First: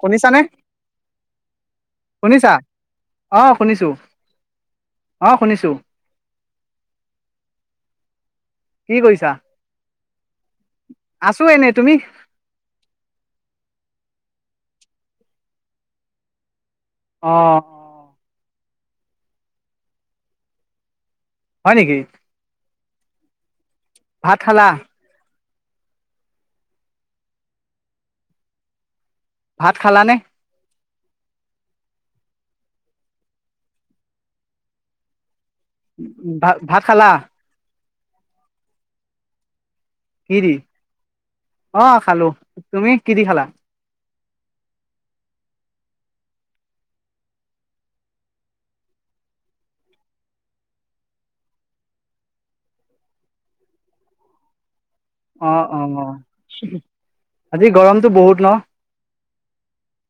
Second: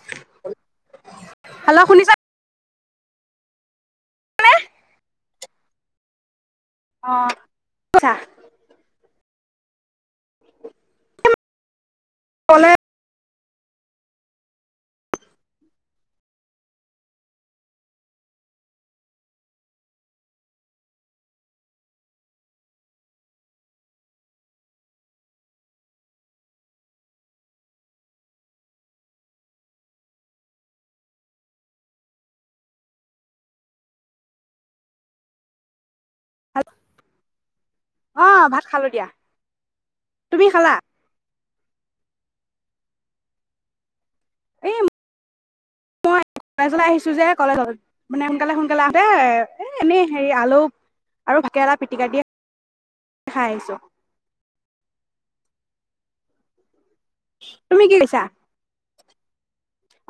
শুনিছা নে শুনিছা অ শুনিছো অ শুনিছো অ ছা কি কৰিছা আছো এনেই তুমি কলে অ হয় নেকি ভাত খালা ভাত খালানে ভ ভাত খালা আহ ভাত খালো দিয়া কি তুমি দি খালা? অ খালো তুমি কিদি খালা এই মই কলেজলৈ আহিছো যে কলেজ মানে সোনকালে সোনকালে আহোতে এ এনেই হেৰি আলু আৰু ভাকেৰেলা পিটিকা দিয়ে খাই আহিছো অ অ অ আজি তুমি কি গৰমতটো কৰিছা? বহুত ন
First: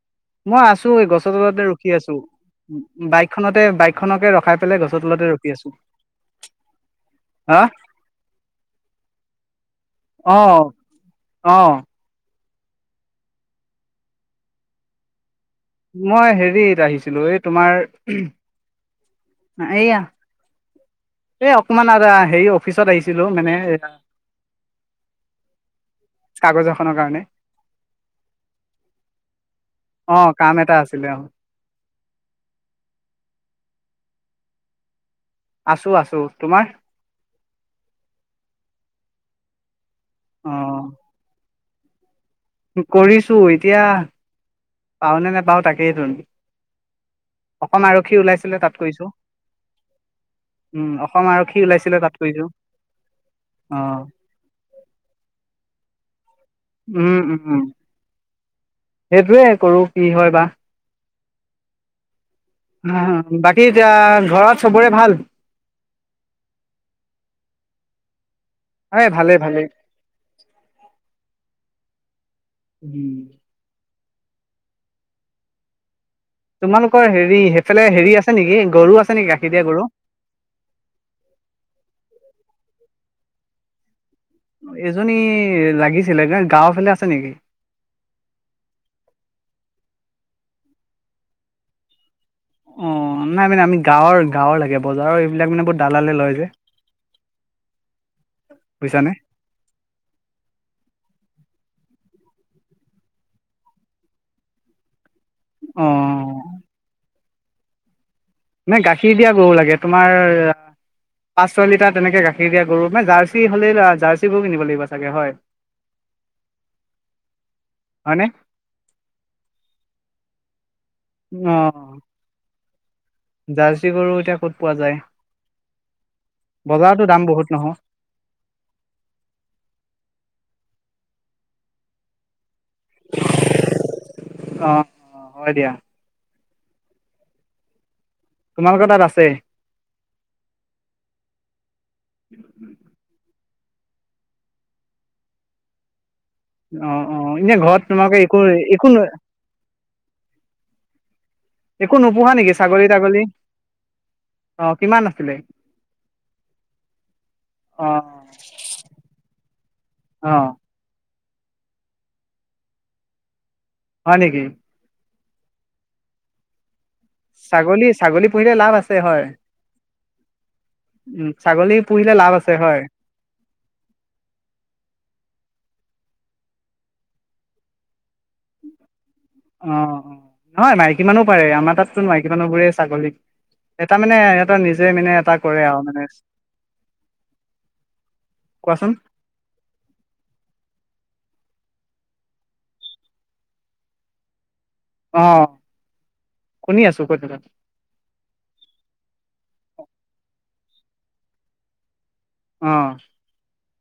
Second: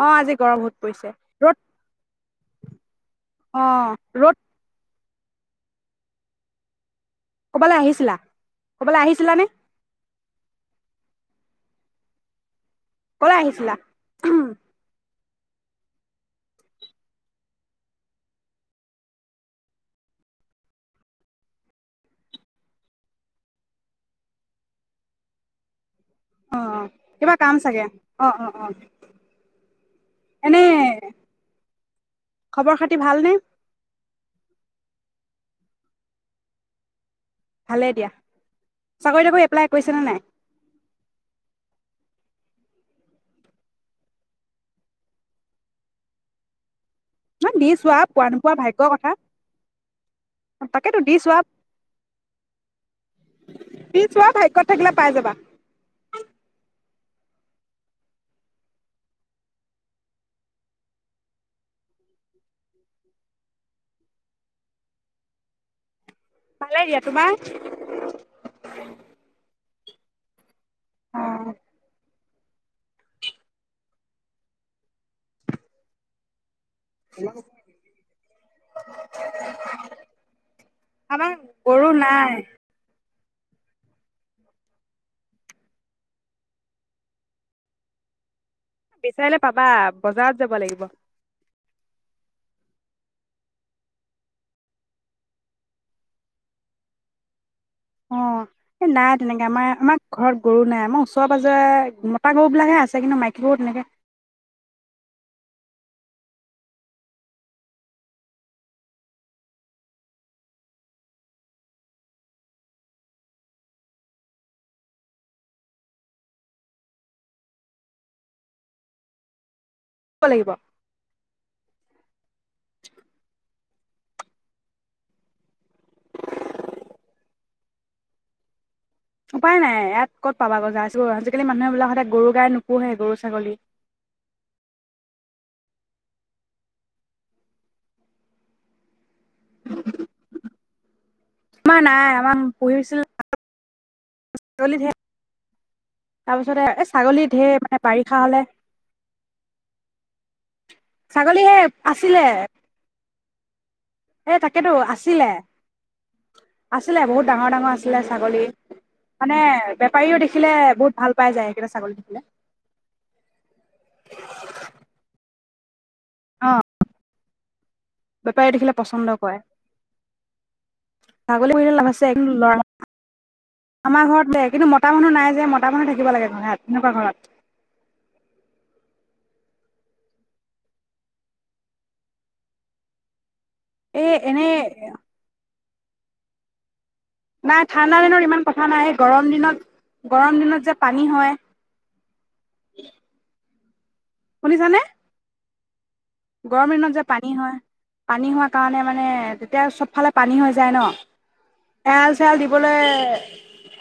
অ' আজি গৰম মই বহুত আছো পৰিছে। এই গছৰ ৰ'দ তলতে ৰখি আছো উম বাইকখননেতে অ' বাইকখননকে ৰ'দ ৰখাই পেলাই গছ তলাতে ৰখি আছো হা? ক'বালৈ আহিছিলা কৰ'বালৈ আহিছিলানে আহ অ কল আহিছিলা মই হেৰিত আহিছিলো এই তোমাৰ এয়া এ অকমান আৰু হেৰি অফিচত আহিছিলো মানে এ অ' অ' কিবা কাম চাগে অ' অ' অ' অ', কাম এনেই এটা আছিলে অ', খবৰ খাতি ভালনে আছো আছো তোমাৰ ভালে দিয়া চাকৰি তাকৰি এপ্লাই কৰিছে নে নাই অ' কৰিছোঁ, এতিয়া পাওঁ নে নেপাওঁ তাকেইতুন। ন দি চোৱা, পোৱা নোপোৱা ভাগ্যৰ কৰিছো কথা। উম, তাকেতো দি অসম চোৱা। আৰক্ষী ওলাইছিলে তাত কৰিছো অ', দি চোৱা ভাগ্যত থাকিলে পাই যাবা। উম, উম। সেইটোয়ে কৰোঁ কি হয় বা? অহ, বাকী আহ, ঘৰত সবৰে ভাল? ভালে দিয়া, তোমাৰ? এ ভালেই ভালেই। উম। তোমালোকৰ হেৰি সেইফালে হেৰি আছে নেকি, গৰু আছে নেকি? গাখীৰ দিয়া গৰু? আমাৰ গৰু নাই এজনী লাগিছিলে গ-গাঁওৰ ফালে আছে নেকি? বিচাৰিলে পাবা, বজাৰত যাব লাগিব। অহ, নাই মানে আমি গাঁৱৰ-গাঁৱৰ লাগে। বজাৰৰ এইবিলাক মানে বহুত দালালে লয় যে। অহ। এই বুজিছানে। নাই তেনেকে আমাৰ। আমাৰ ঘৰত গৰু নাই। আমাৰ ওচৰেৰ পাজৰে তা গৰুবিলাকেহে আছে কিন্তু মাইকী গৰু তেনেকে অহ। নাই গাখীৰ দিয়া গৰু লাগে। তোমাৰ আহ পাঁচ ছয় লিটাৰ তেনেকে গাখীৰ দিয়া গৰু, মানে জাৰ্চি হ'লে লা জাৰ্চি গৰু কিনিব লাগিব চাগে হয়। হয়নে? কৰিব। অহ। জাৰ্চি গৰু এতিয়া ক'ত পোৱা যায়, বজাৰতো দাম বহুত নহয়। উপায় নাই ইয়াত ক'ত পাব গজা আজিবোৰ আজিকালি মানুহে বোলে সদায় গৰু গাই নু পুহে গৰু-ছাগলী। অহ, হয দিয়া। তোমালোকৰ তাত আছে? আমাৰ নাই আমাৰ পঢ়িছি [unintelligible] এই অ', ছাগলী অ', ধেৰ এনে মানে ঘৰত বাৰিষা তোমালাকে হলে একো, একো, ছাগলী সেই একো নোপোহা নেকি ছাগলী তাগলী? হে তাকেতো অঁ কিমান আছিলে আছিলে বহুত ডাঙৰ ডাঙৰ আছিলে অঁ ছাগলী মানে বেপাৰীও অঁ দেখিলে বহুত ভাল পাই যায় একেইটা ছাগলী দেখিলে হয় নেকি অঁ ছাগলী ছাগলী পুহিলে বেপাৰীয়ে লাভ দেখিলে আছে পচন্দ হয় কৰে ছাগলী বুহে লাভ আছে কিন্তু লৰা আমাৰ ঘৰত দে কিন্তু মতা মানুহ নাই যে মতা মানুহ থাকে থিব লাগে নয় তেনেকুৱা ঘৰত অ অ নহয় মাইকী মানুহ পাৰে আমাৰ তাততো মাইকী মানুহ বোৰে ছাগলীক এটা এই মানে এনেই এহটা নিজে মানে এটা কৰে আৰু মানে নাই ঠাণ্ডা দনৰত ইমান কথা নাই কোৱাচোন গৰম দিনত গৰম দিনত যে পানী হয় উ শুনিছানে আহ গৰম দিনত যে পানী হয় পানী হোৱা কাৰণে মানে তেতিয়া চবফালে পানী হৈ যায় ন এজ চাল অ দিবলৈ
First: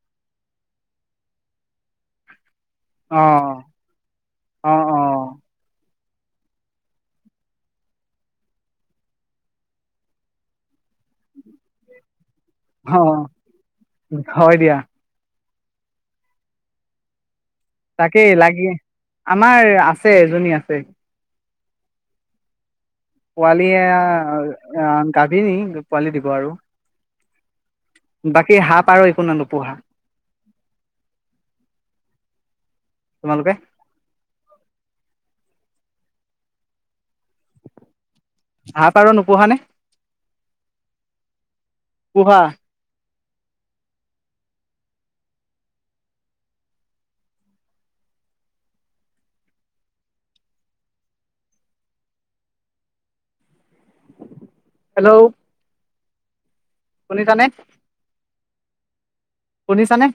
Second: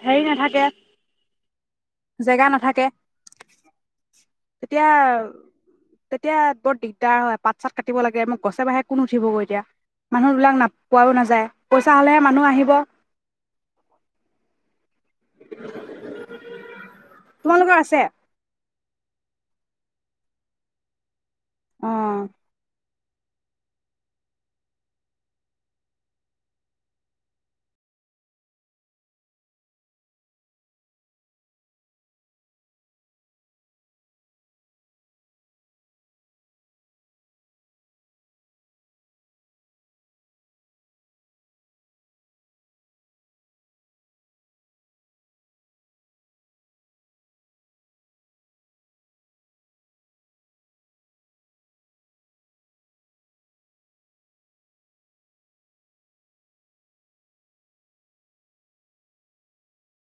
হেৰি নাথাকে জেগা নাথাকে আহ তেতিয়া তেতিয়া বৰ দিগদাৰ হয় পাত চাত কাটিব লাগে মোক গছে বঢাহে কোন উঠিবগৈ এতিয়া মানুহ বিলিলাক নাপোৱাও নাযায় পইচা হ'লেহে মানুহ আহিব অ হয় দিয়া তোমালোকৰ আছে তাকে লাগি আমি আমাৰ আছে এজনী আছে আহ পোৱালিয় গাভ নি পোৱালি দিব আৰু বাকী সাপ আৰু একো নাই নোপোহা তোমালোকে হাঁহ প আৰু নোপোহা নে পূজা হেল্ল' শুনিছানে কনিছনে